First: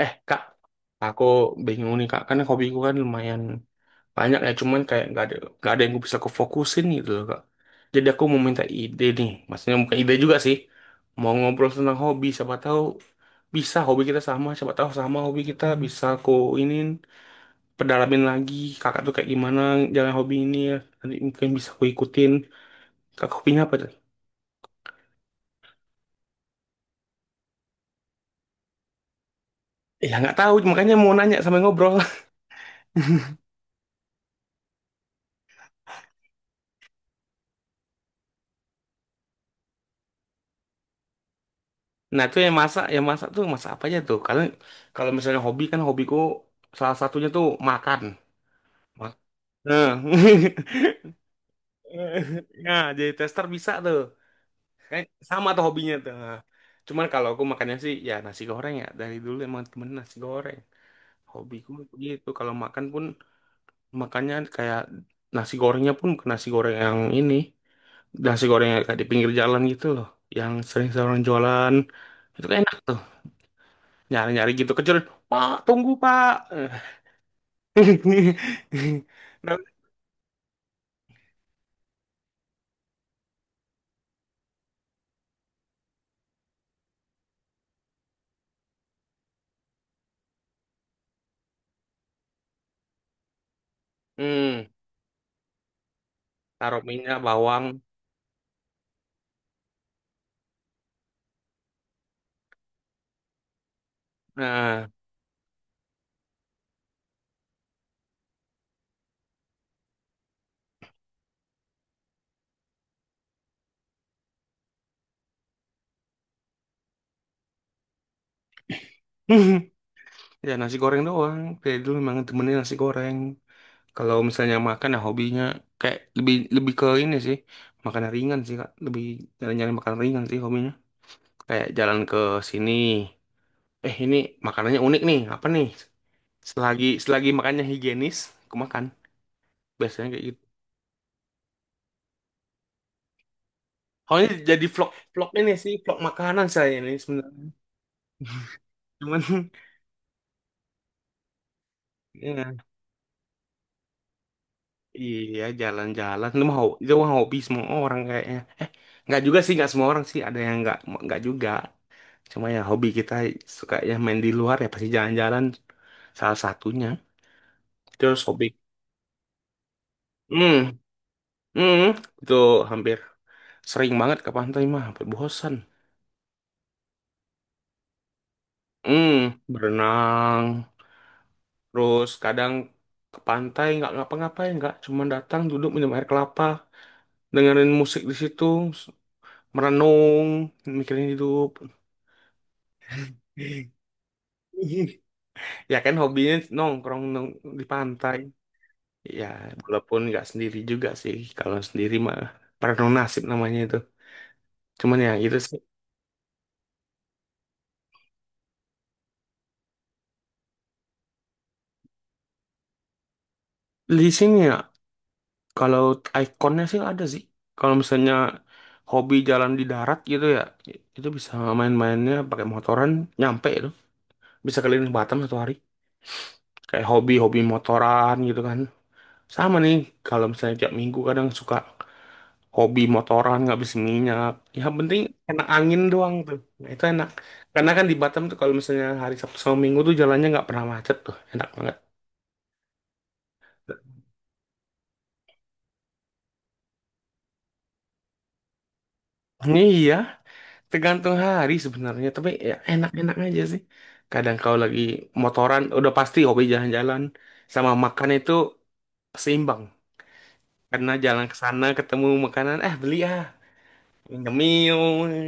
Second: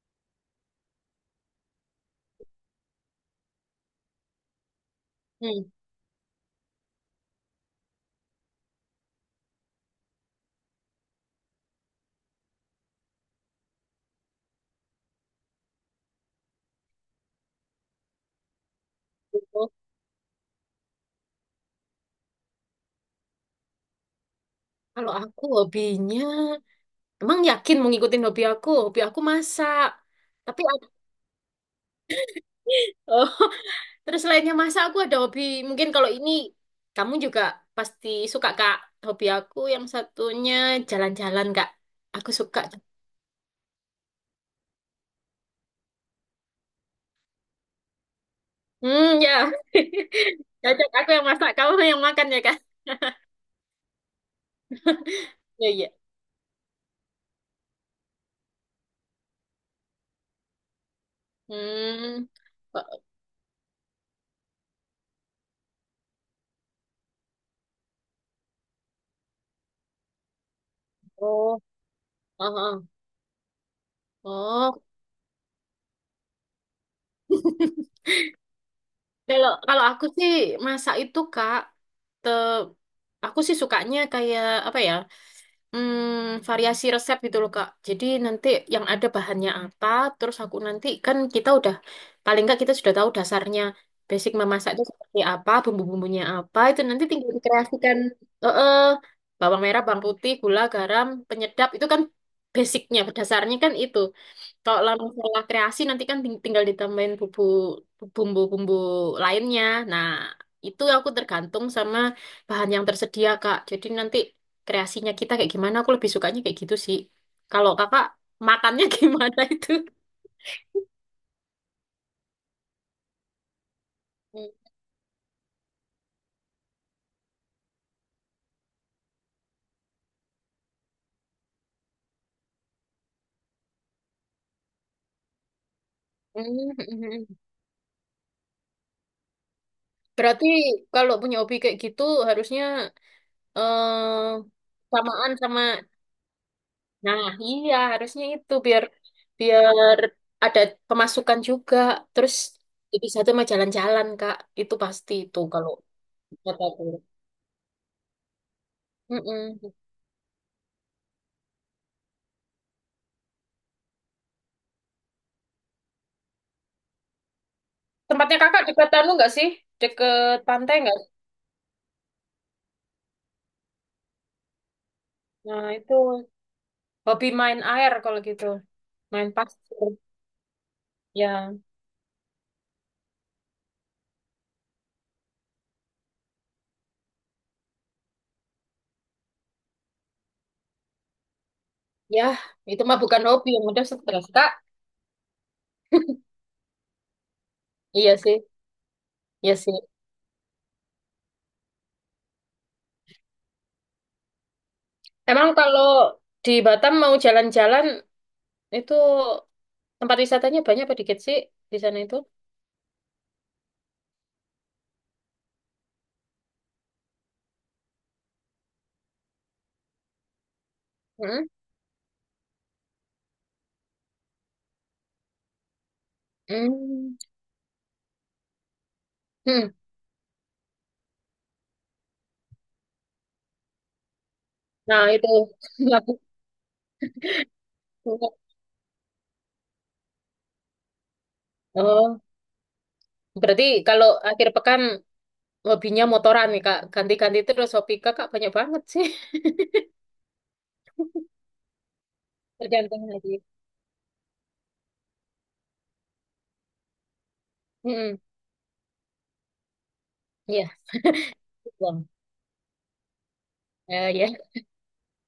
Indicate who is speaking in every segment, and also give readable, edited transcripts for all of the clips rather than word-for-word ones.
Speaker 1: Eh kak, aku bingung nih kak, karena hobiku kan lumayan banyak ya, cuman kayak nggak ada nggak
Speaker 2: Hmm,
Speaker 1: ada yang gue bisa kefokusin gitu loh kak. Jadi aku mau minta ide nih, maksudnya bukan ide juga sih, mau ngobrol tentang hobi, siapa tahu bisa hobi kita sama, siapa tahu sama hobi kita bisa aku ini pedalamin lagi, kakak tuh kayak gimana
Speaker 2: gitu.
Speaker 1: jalan hobi ini ya, nanti mungkin bisa aku ikutin. Kakak hobinya apa tuh?
Speaker 2: Kalau aku hobinya, emang yakin mau ngikutin hobi aku? Hobi aku masak.
Speaker 1: Ya nggak tahu,
Speaker 2: Tapi ada,
Speaker 1: makanya mau nanya sama yang ngobrol.
Speaker 2: oh, terus lainnya masak aku ada hobi. Mungkin kalau ini kamu juga pasti suka Kak. Hobi aku yang satunya jalan-jalan Kak.
Speaker 1: Nah,
Speaker 2: Aku
Speaker 1: itu
Speaker 2: suka.
Speaker 1: yang masak tuh masak apa aja tuh? Karena kalau misalnya hobi kan hobiku salah satunya tuh makan. Ma-
Speaker 2: Hmm, ya.
Speaker 1: Nah,
Speaker 2: Cocok aku yang masak, kamu yang makan ya Kak.
Speaker 1: nah jadi tester bisa tuh. Kayak sama tuh
Speaker 2: Iya, iya.
Speaker 1: hobinya tuh. Nah, Cuman kalau aku makannya sih ya nasi goreng ya. Dari dulu emang temen nasi goreng. Hobiku
Speaker 2: Hmm.
Speaker 1: gitu. Kalau makan pun makannya kayak nasi gorengnya pun bukan nasi goreng yang ini. Nasi goreng yang kayak di pinggir jalan gitu loh. Yang sering-sering
Speaker 2: Oh,
Speaker 1: jualan. Itu
Speaker 2: oh,
Speaker 1: enak
Speaker 2: oh.
Speaker 1: tuh. Nyari-nyari gitu
Speaker 2: Oh.
Speaker 1: kecil pak tunggu pak
Speaker 2: Kalau
Speaker 1: Nah,
Speaker 2: kalau aku sih masak itu Kak. Aku sih sukanya kayak apa ya, variasi resep gitu loh Kak. Jadi nanti yang ada bahannya apa, terus aku nanti kan kita udah paling nggak kita sudah tahu dasarnya basic
Speaker 1: hmm,
Speaker 2: memasak itu seperti apa, bumbu-bumbunya apa, itu
Speaker 1: taruh
Speaker 2: nanti
Speaker 1: minyak
Speaker 2: tinggal
Speaker 1: bawang
Speaker 2: dikreasikan. eh eh, Bawang merah, bawang putih, gula, garam, penyedap itu kan basicnya, dasarnya kan itu. Kalau
Speaker 1: nah
Speaker 2: lah masalah kreasi nanti kan tinggal ditambahin bumbu-bumbu lainnya. Nah, itu aku tergantung sama bahan yang tersedia, Kak. Jadi nanti kreasinya kita kayak gimana, aku lebih sukanya kayak gitu sih. Kalau Kakak makannya gimana itu?
Speaker 1: ya nasi goreng doang dari dulu memang temennya nasi goreng kalau misalnya makan ya hobinya kayak lebih lebih ke ini sih makanan ringan sih kak lebih nyari-nyari makanan ringan sih hobinya kayak jalan ke sini eh ini makanannya unik nih apa nih selagi
Speaker 2: Mm-mm.
Speaker 1: selagi makannya higienis aku makan biasanya kayak gitu
Speaker 2: Berarti kalau punya hobi kayak gitu harusnya
Speaker 1: Oh,
Speaker 2: eh
Speaker 1: ini jadi vlog vlog
Speaker 2: samaan
Speaker 1: ini
Speaker 2: sama.
Speaker 1: sih vlog makanan saya ini
Speaker 2: Nah,
Speaker 1: sebenarnya
Speaker 2: iya harusnya itu biar
Speaker 1: cuman
Speaker 2: biar ada pemasukan juga. Terus
Speaker 1: ya,
Speaker 2: jadi satu mah jalan-jalan, Kak. Itu pasti itu
Speaker 1: iya
Speaker 2: kalau
Speaker 1: jalan-jalan itu
Speaker 2: kata
Speaker 1: mau
Speaker 2: aku.
Speaker 1: itu mah hobi semua orang kayaknya eh nggak juga sih nggak
Speaker 2: Mm-mm.
Speaker 1: semua orang sih ada yang nggak juga cuma ya hobi kita suka ya main di luar ya pasti jalan-jalan salah satunya terus
Speaker 2: Tempatnya
Speaker 1: hobi
Speaker 2: Kakak dekat anu nggak sih? Deket
Speaker 1: hmm
Speaker 2: pantai nggak?
Speaker 1: hmm itu hampir sering banget ke pantai mah hampir bosan
Speaker 2: Nah, itu hobi main air kalau gitu.
Speaker 1: hmm
Speaker 2: Main pasir.
Speaker 1: berenang
Speaker 2: Ya,
Speaker 1: terus kadang ke pantai nggak ngapa-ngapain nggak cuman datang duduk minum air kelapa dengerin musik di situ, merenung, mikirin hidup.
Speaker 2: ya, itu mah bukan hobi yang udah stres, Kak.
Speaker 1: Ya kan hobinya nongkrong di
Speaker 2: Iya
Speaker 1: pantai.
Speaker 2: sih,
Speaker 1: Ya,
Speaker 2: iya sih.
Speaker 1: walaupun nggak sendiri juga sih. Kalau sendiri mah perenung nasib namanya itu. Cuman ya itu
Speaker 2: Emang
Speaker 1: sih.
Speaker 2: kalau di Batam mau jalan-jalan itu tempat wisatanya banyak apa dikit sih di sana itu?
Speaker 1: Di sini ya, kalau ikonnya sih ada sih. Kalau misalnya hobi jalan di darat gitu ya, itu bisa main-mainnya pakai motoran nyampe itu. Bisa keliling Batam satu hari. Kayak
Speaker 2: Hmm.
Speaker 1: hobi-hobi motoran gitu kan. Sama
Speaker 2: Hmm.
Speaker 1: nih, kalau misalnya tiap minggu kadang suka hobi motoran nggak habis minyak. Yang penting
Speaker 2: Nah, itu
Speaker 1: enak angin doang
Speaker 2: lagu.
Speaker 1: tuh. Nah, itu enak. Karena kan di Batam tuh kalau misalnya hari Sabtu sama Minggu tuh jalannya nggak pernah macet tuh. Enak banget.
Speaker 2: Oh, berarti kalau akhir pekan hobinya motoran nih, Kak. Ganti-ganti terus hobi Kakak banyak banget sih.
Speaker 1: Iya, tergantung hari sebenarnya. Tapi ya
Speaker 2: Tergantung
Speaker 1: enak-enak
Speaker 2: lagi.
Speaker 1: aja sih. Kadang kalau lagi motoran, udah pasti hobi jalan-jalan. Sama makan
Speaker 2: Hmm.
Speaker 1: itu seimbang.
Speaker 2: Ya,
Speaker 1: Karena jalan ke sana ketemu
Speaker 2: belum.
Speaker 1: makanan, eh beli ah.
Speaker 2: Eh, ya.
Speaker 1: Nyemil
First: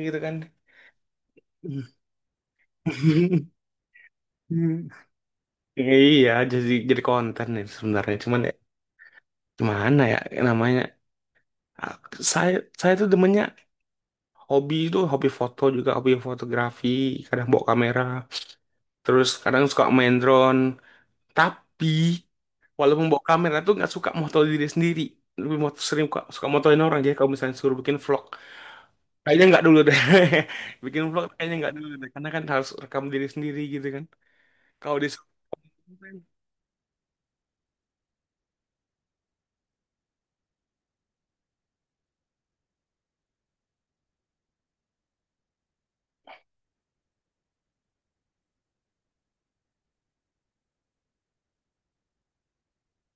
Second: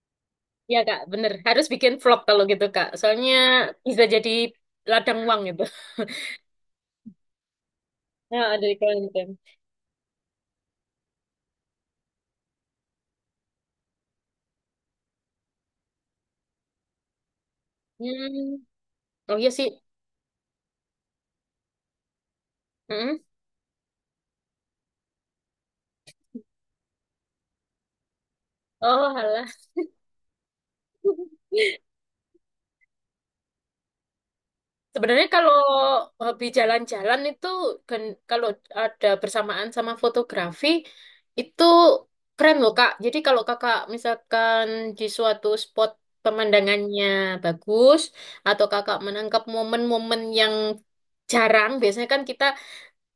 Speaker 1: gitu kan.
Speaker 2: Ya, Kak, bener. Harus bikin vlog kalau gitu, Kak. Soalnya bisa jadi ladang uang gitu.
Speaker 1: Iya, jadi konten itu sebenarnya. Cuman ya,
Speaker 2: Nah, dari konten.
Speaker 1: gimana ya namanya? Ah, Saya saya tuh demennya hobi itu hobi foto juga, hobi fotografi, kadang bawa kamera,
Speaker 2: Hmm.
Speaker 1: terus
Speaker 2: Oh, iya
Speaker 1: kadang
Speaker 2: sih.
Speaker 1: suka main drone. Tapi walaupun
Speaker 2: Hmm.
Speaker 1: bawa kamera tuh nggak suka moto diri sendiri. Lebih moto, sering suka motoin orang. Jadi kalau misalnya suruh bikin vlog,
Speaker 2: Oh,
Speaker 1: kayaknya
Speaker 2: alah.
Speaker 1: nggak dulu deh. Bikin vlog kayaknya nggak dulu deh. Karena kan harus rekam diri sendiri gitu kan. Kalau
Speaker 2: Sebenarnya
Speaker 1: disuruh,
Speaker 2: kalau
Speaker 1: konten,
Speaker 2: hobi jalan-jalan itu kalau ada bersamaan sama fotografi itu keren loh Kak. Jadi kalau Kakak misalkan di suatu spot pemandangannya bagus atau Kakak menangkap momen-momen yang jarang, biasanya kan kita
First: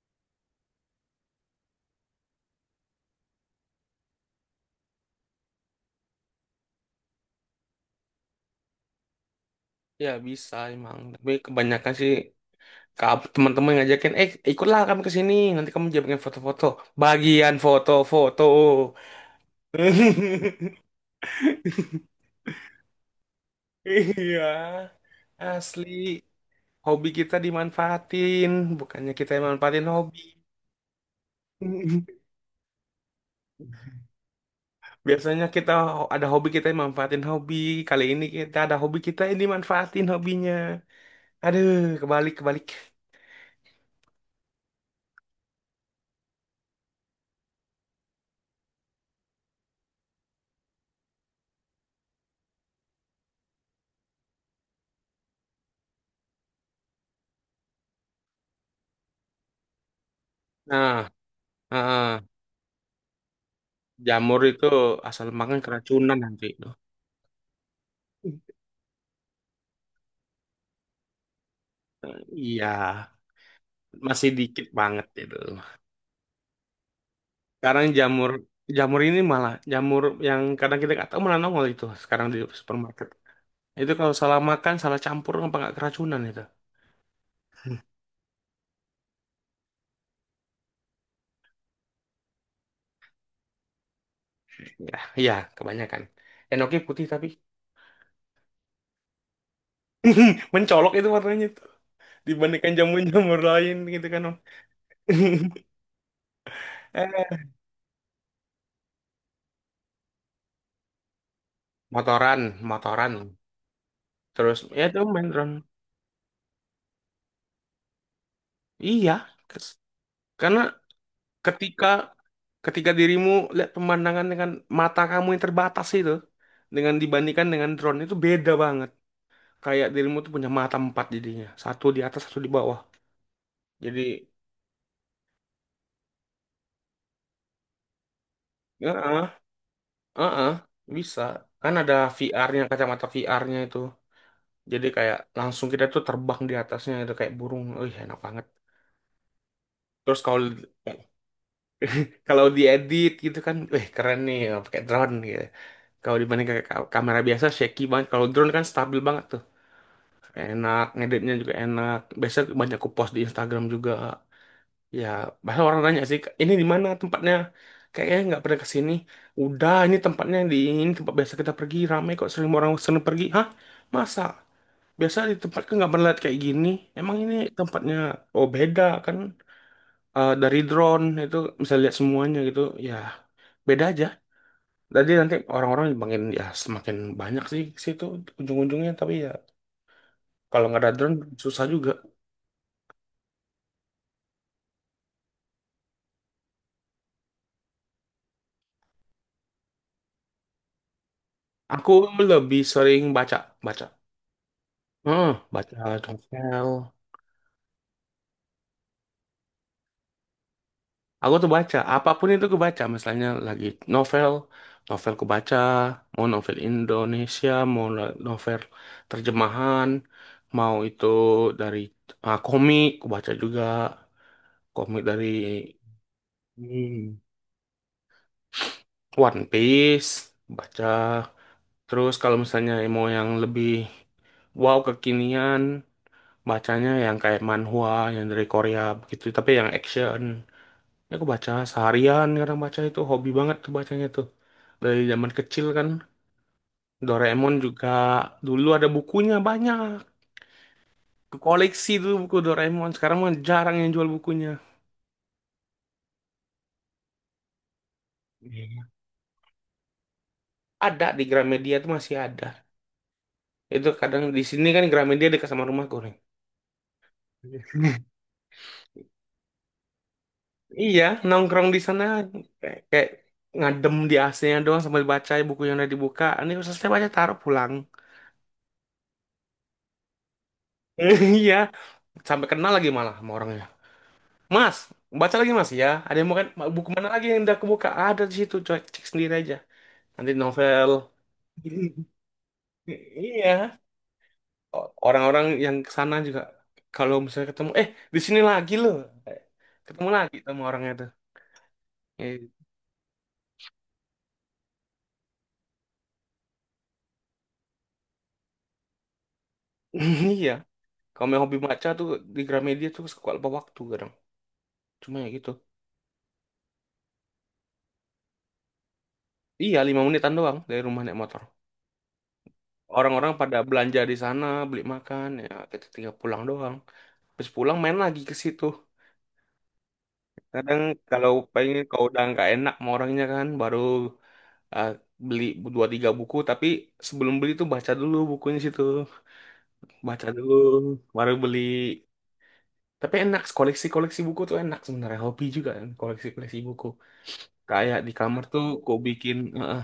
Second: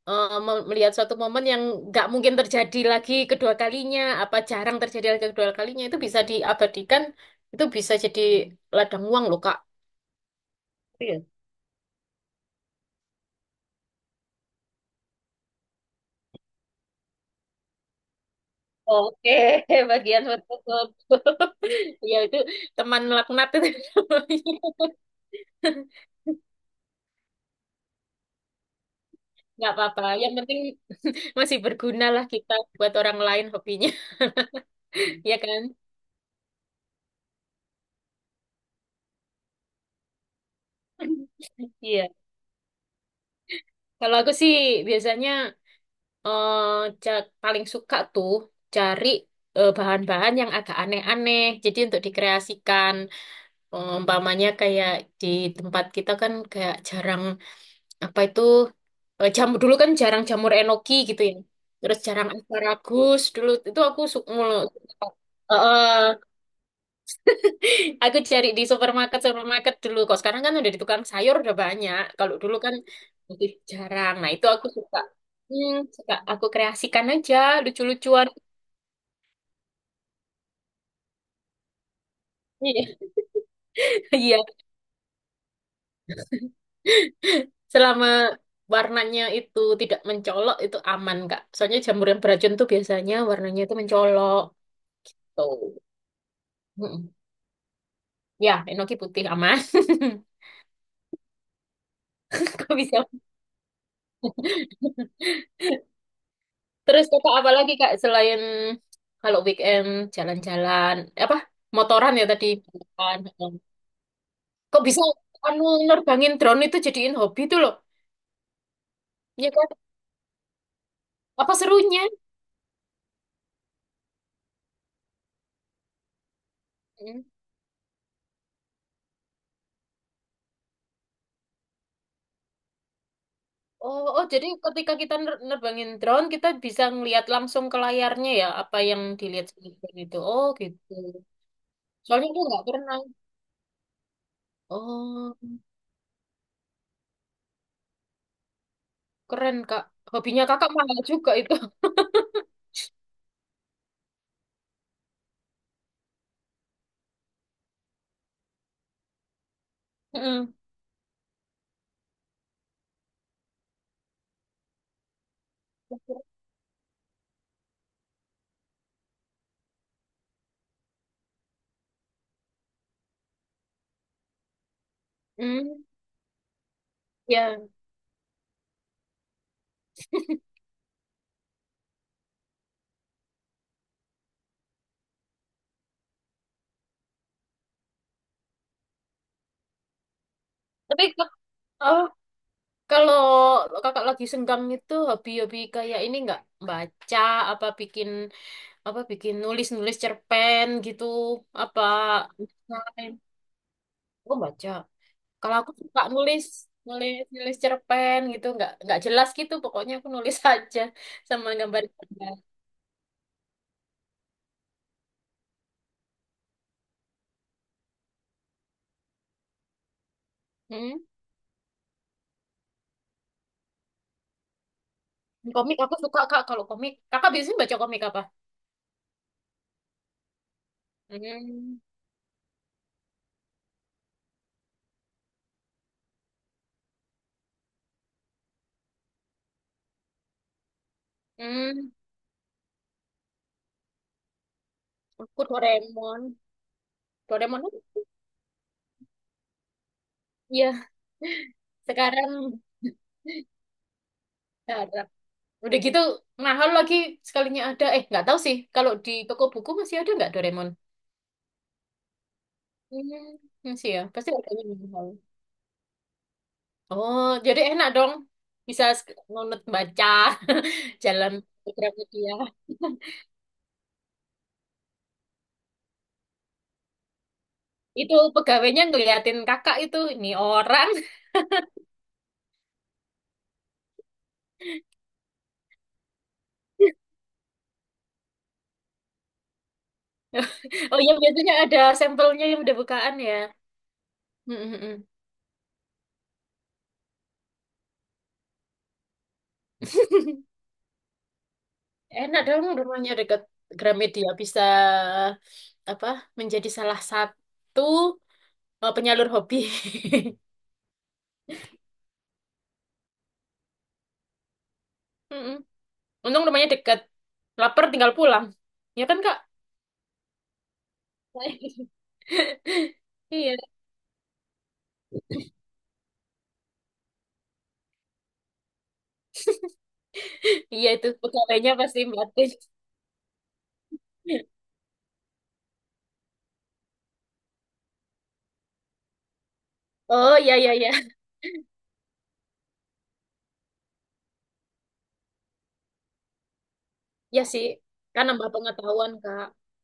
Speaker 2: melihat suatu momen yang nggak mungkin terjadi lagi kedua kalinya, apa jarang terjadi lagi kedua kalinya itu bisa diabadikan, itu bisa jadi ladang uang loh Kak.
Speaker 1: ya bisa emang. Tapi kebanyakan sih Kamu teman-teman ngajakin, eh ikutlah kami ke sini, nanti kamu jamin foto-foto. Bagian foto-foto.
Speaker 2: Oke, bagian tertutup. Ya itu teman melaknat itu namanya.
Speaker 1: Iya, asli. Hobi kita dimanfaatin, bukannya kita yang
Speaker 2: Nggak
Speaker 1: manfaatin
Speaker 2: apa-apa.
Speaker 1: hobi.
Speaker 2: Yang penting masih berguna lah kita buat orang lain hobinya, ya
Speaker 1: Biasanya
Speaker 2: kan?
Speaker 1: kita ada hobi kita yang manfaatin hobi. Kali ini kita ada hobi kita yang dimanfaatin hobinya. Aduh,
Speaker 2: Iya.
Speaker 1: kebalik kebalik.
Speaker 2: Kalau aku sih biasanya paling suka tuh cari bahan-bahan yang agak aneh-aneh. Jadi untuk dikreasikan. Umpamanya kayak di tempat kita kan kayak jarang. Apa itu jamur dulu kan jarang jamur enoki
Speaker 1: Nah,
Speaker 2: gitu ya, terus
Speaker 1: ah,
Speaker 2: jarang asparagus dulu itu aku suka
Speaker 1: jamur
Speaker 2: mulu.
Speaker 1: itu asal makan keracunan
Speaker 2: Eh,
Speaker 1: nanti itu.
Speaker 2: aku cari di supermarket supermarket dulu kok, sekarang kan udah di tukang sayur udah banyak, kalau dulu
Speaker 1: Iya,
Speaker 2: kan masih jarang,
Speaker 1: masih
Speaker 2: nah itu
Speaker 1: dikit
Speaker 2: aku suka.
Speaker 1: banget itu.
Speaker 2: hmm, Suka aku kreasikan aja
Speaker 1: Sekarang
Speaker 2: lucu-lucuan.
Speaker 1: jamur jamur ini malah jamur yang kadang kita nggak tahu malah nongol itu sekarang di
Speaker 2: Iya
Speaker 1: supermarket. Itu kalau
Speaker 2: iya.
Speaker 1: salah makan, salah campur apa nggak keracunan itu?
Speaker 2: Selama warnanya itu tidak mencolok itu aman Kak, soalnya jamur yang beracun tuh biasanya warnanya itu mencolok
Speaker 1: Ya, iya
Speaker 2: tuh.
Speaker 1: kebanyakan. Enoki putih tapi
Speaker 2: Ya, enoki putih aman.
Speaker 1: mencolok itu warnanya itu dibandingkan
Speaker 2: Kok bisa?
Speaker 1: jamur-jamur lain gitu kan Om.
Speaker 2: Terus kakak
Speaker 1: Eh,
Speaker 2: apa lagi Kak, selain kalau weekend jalan-jalan apa motoran ya
Speaker 1: motoran,
Speaker 2: tadi?
Speaker 1: motoran.
Speaker 2: Motoran.
Speaker 1: Terus
Speaker 2: Kok
Speaker 1: ya itu
Speaker 2: bisa
Speaker 1: main drone.
Speaker 2: anu nerbangin drone itu jadiin hobi tuh loh?
Speaker 1: Iya,
Speaker 2: Ya kan?
Speaker 1: kes- karena
Speaker 2: Apa
Speaker 1: ketika
Speaker 2: serunya?
Speaker 1: ketika dirimu lihat pemandangan dengan mata kamu yang terbatas itu dengan
Speaker 2: Hmm.
Speaker 1: dibandingkan dengan drone itu beda banget. Kayak dirimu tuh punya mata empat jadinya. Satu di atas, satu di bawah. Jadi,
Speaker 2: Oh, oh, jadi ketika kita nerbangin drone kita bisa ngelihat langsung ke layarnya ya apa yang
Speaker 1: heeh,
Speaker 2: dilihat sama drone itu. Oh
Speaker 1: heeh,
Speaker 2: gitu.
Speaker 1: bisa. Kan ada
Speaker 2: Soalnya aku
Speaker 1: VR-nya,
Speaker 2: nggak pernah.
Speaker 1: kacamata VR-nya itu. Jadi kayak
Speaker 2: Oh,
Speaker 1: langsung kita tuh terbang di atasnya itu kayak burung. Wih, enak banget.
Speaker 2: keren Kak.
Speaker 1: Terus kalau
Speaker 2: Hobinya kakak mahal juga itu.
Speaker 1: kalau diedit gitu kan, wih keren nih ya, pakai drone gitu. Kalau dibanding kayak kamera biasa shaky banget. Kalau drone kan stabil banget tuh.
Speaker 2: Hmm.
Speaker 1: Enak, ngeditnya juga enak. Biasanya banyak aku post di Instagram juga. Ya, bahkan orang nanya sih, ini di mana tempatnya? Kayaknya nggak pernah ke sini. Udah, ini tempatnya di ini tempat biasa kita pergi. Ramai kok sering orang sering pergi. Hah? Masa? Biasa di tempat kan
Speaker 2: Hmm,
Speaker 1: nggak pernah lihat kayak gini. Emang ini
Speaker 2: ya.
Speaker 1: tempatnya oh beda kan Eh, dari drone itu bisa lihat semuanya gitu. Ya, beda aja. Jadi nanti orang-orang makin ya semakin banyak sih ke situ ujung-ujungnya. Tapi ya kalau nggak ada
Speaker 2: Tapi
Speaker 1: drone
Speaker 2: ke-
Speaker 1: susah juga.
Speaker 2: eh, Kalau kakak lagi senggang itu hobi-hobi kayak ini nggak, baca apa bikin, apa bikin nulis-nulis cerpen gitu apa
Speaker 1: Aku lebih sering
Speaker 2: lain?
Speaker 1: baca.
Speaker 2: Aku baca. Kalau aku suka
Speaker 1: Baca
Speaker 2: nulis
Speaker 1: novel.
Speaker 2: nulis nulis cerpen gitu, nggak jelas gitu pokoknya aku nulis aja,
Speaker 1: Aku
Speaker 2: sama
Speaker 1: tuh baca,
Speaker 2: gambar.
Speaker 1: apapun itu aku baca, misalnya lagi novel, novel aku baca, mau novel Indonesia, mau novel terjemahan, mau
Speaker 2: Hmm.
Speaker 1: itu dari komik, aku baca juga, komik dari
Speaker 2: Komik aku suka Kak kalau komik.
Speaker 1: hmm,
Speaker 2: Kakak biasanya baca komik apa?
Speaker 1: One Piece, baca.
Speaker 2: Hmm.
Speaker 1: Terus kalau misalnya mau yang lebih wow kekinian, bacanya yang kayak manhwa, yang dari Korea begitu, tapi yang action. Ya, aku baca
Speaker 2: Hmm.
Speaker 1: seharian kadang baca itu hobi banget tuh bacanya tuh. Dari zaman
Speaker 2: Aku
Speaker 1: kecil kan
Speaker 2: Doraemon.
Speaker 1: Doraemon
Speaker 2: Doraemon?
Speaker 1: juga dulu ada bukunya banyak.
Speaker 2: Iya.
Speaker 1: Koleksi dulu
Speaker 2: Sekarang.
Speaker 1: buku Doraemon. Sekarang mah jarang yang jual bukunya.
Speaker 2: Nggak ada. Udah gitu mahal lagi sekalinya ada. Eh, nggak tahu sih.
Speaker 1: Iya.
Speaker 2: Kalau di toko buku masih ada nggak Doraemon?
Speaker 1: Ada di Gramedia tuh masih ada.
Speaker 2: Hmm,
Speaker 1: Itu
Speaker 2: masih ya.
Speaker 1: kadang
Speaker 2: Pasti
Speaker 1: di
Speaker 2: ada
Speaker 1: sini
Speaker 2: yang
Speaker 1: kan
Speaker 2: mahal.
Speaker 1: Gramedia dekat sama rumahku nih.
Speaker 2: Oh,
Speaker 1: Iya,
Speaker 2: jadi enak dong. Bisa nunut baca
Speaker 1: Iya,
Speaker 2: jalan
Speaker 1: nongkrong di sana
Speaker 2: Gramedia.
Speaker 1: kayak ngadem di AC-nya doang sambil baca buku yang udah dibuka. Ini selesai baca taruh pulang.
Speaker 2: Itu pegawainya ngeliatin kakak itu. Ini orang.
Speaker 1: Iya, sampai kenal lagi malah sama orangnya. Mas, baca lagi Mas ya. Ada yang mau kan buku mana lagi yang udah kebuka? Ada di situ, coy. Cek sendiri aja. Nanti novel.
Speaker 2: Oh iya, biasanya ada sampelnya yang udah bukaan ya.
Speaker 1: Iya.
Speaker 2: Mm, mm, mm.
Speaker 1: Orang-orang yang ke sana juga kalau misalnya ketemu, eh di sini lagi loh. Ketemu lagi sama orangnya tuh.
Speaker 2: Enak
Speaker 1: Eh,
Speaker 2: dong rumahnya dekat Gramedia. Bisa apa menjadi salah satu penyalur hobi.
Speaker 1: Iya. Kalau yang hobi baca tuh di Gramedia tuh suka lupa waktu kadang. Cuma ya gitu.
Speaker 2: Mm-mm. Untung rumahnya dekat. Laper tinggal pulang. Ya kan, Kak?
Speaker 1: Iya, 5 menitan doang dari rumah naik motor. Orang-orang
Speaker 2: Iya.
Speaker 1: pada belanja di sana, beli makan, ya kita tinggal pulang doang. Terus pulang main lagi ke situ. Kadang
Speaker 2: Iya itu
Speaker 1: kalau
Speaker 2: pegawainya
Speaker 1: pengen
Speaker 2: pasti
Speaker 1: kalau udah nggak
Speaker 2: batin.
Speaker 1: enak sama orangnya kan baru eh, beli dua tiga buku tapi sebelum beli tuh baca dulu bukunya situ baca
Speaker 2: Oh,
Speaker 1: dulu
Speaker 2: iya, iya, iya.
Speaker 1: baru beli tapi enak koleksi koleksi buku tuh enak sebenarnya hobi juga kan koleksi koleksi buku
Speaker 2: Ya sih.
Speaker 1: kayak di
Speaker 2: Kan
Speaker 1: kamar
Speaker 2: nambah
Speaker 1: tuh ku
Speaker 2: pengetahuan,
Speaker 1: bikin
Speaker 2: Kak.
Speaker 1: eh,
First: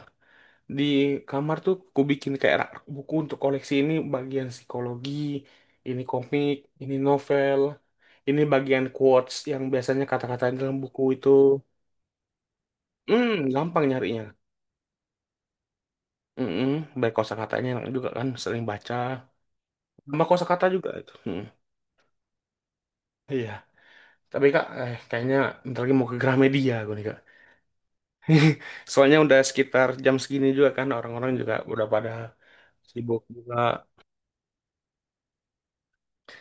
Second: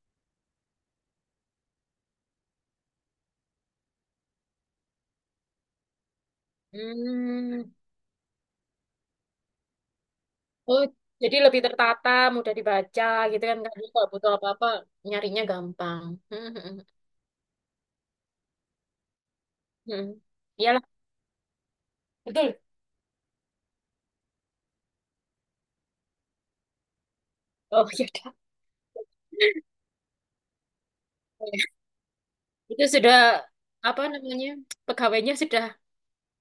Speaker 1: di kamar tuh ku bikin kayak rak buku untuk koleksi ini bagian psikologi ini komik ini novel
Speaker 2: Hmm.
Speaker 1: ini bagian quotes yang biasanya kata kata dalam
Speaker 2: Oh,
Speaker 1: buku itu
Speaker 2: jadi lebih tertata, mudah dibaca gitu kan, Kak.
Speaker 1: gampang
Speaker 2: Jadi kalau
Speaker 1: nyarinya.
Speaker 2: butuh apa-apa, nyarinya gampang.
Speaker 1: Mhm, baik kosakatanya enak juga kan, sering baca.
Speaker 2: Hmm. Hmm.
Speaker 1: Sama kosakata
Speaker 2: Iyalah,
Speaker 1: juga itu, mhm,
Speaker 2: betul.
Speaker 1: iya. Tapi Kak, kayaknya bentar lagi mau ke Gramedia gue nih Kak.
Speaker 2: Oh, ya udah.
Speaker 1: Soalnya udah sekitar jam segini juga kan, orang-orang juga udah pada
Speaker 2: Itu sudah,
Speaker 1: sibuk juga.
Speaker 2: apa namanya, pegawainya sudah,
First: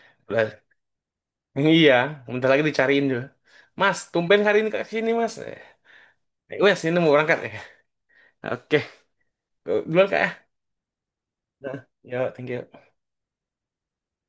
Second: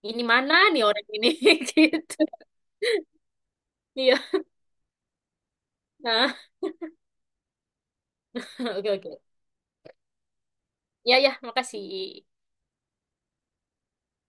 Speaker 2: ini mana
Speaker 1: Udah
Speaker 2: nih orang ini?
Speaker 1: iya,
Speaker 2: gitu.
Speaker 1: bentar lagi dicariin juga. "Mas,
Speaker 2: Iya.
Speaker 1: tumben hari ini Kak kesini Mas." Eh,
Speaker 2: Nah,
Speaker 1: "Wes, ini mau berangkat." ya, oke,
Speaker 2: oke, oke.
Speaker 1: duluan Kak ya.
Speaker 2: Ya, ya,
Speaker 1: Heeh,
Speaker 2: makasih.
Speaker 1: yo, thank you.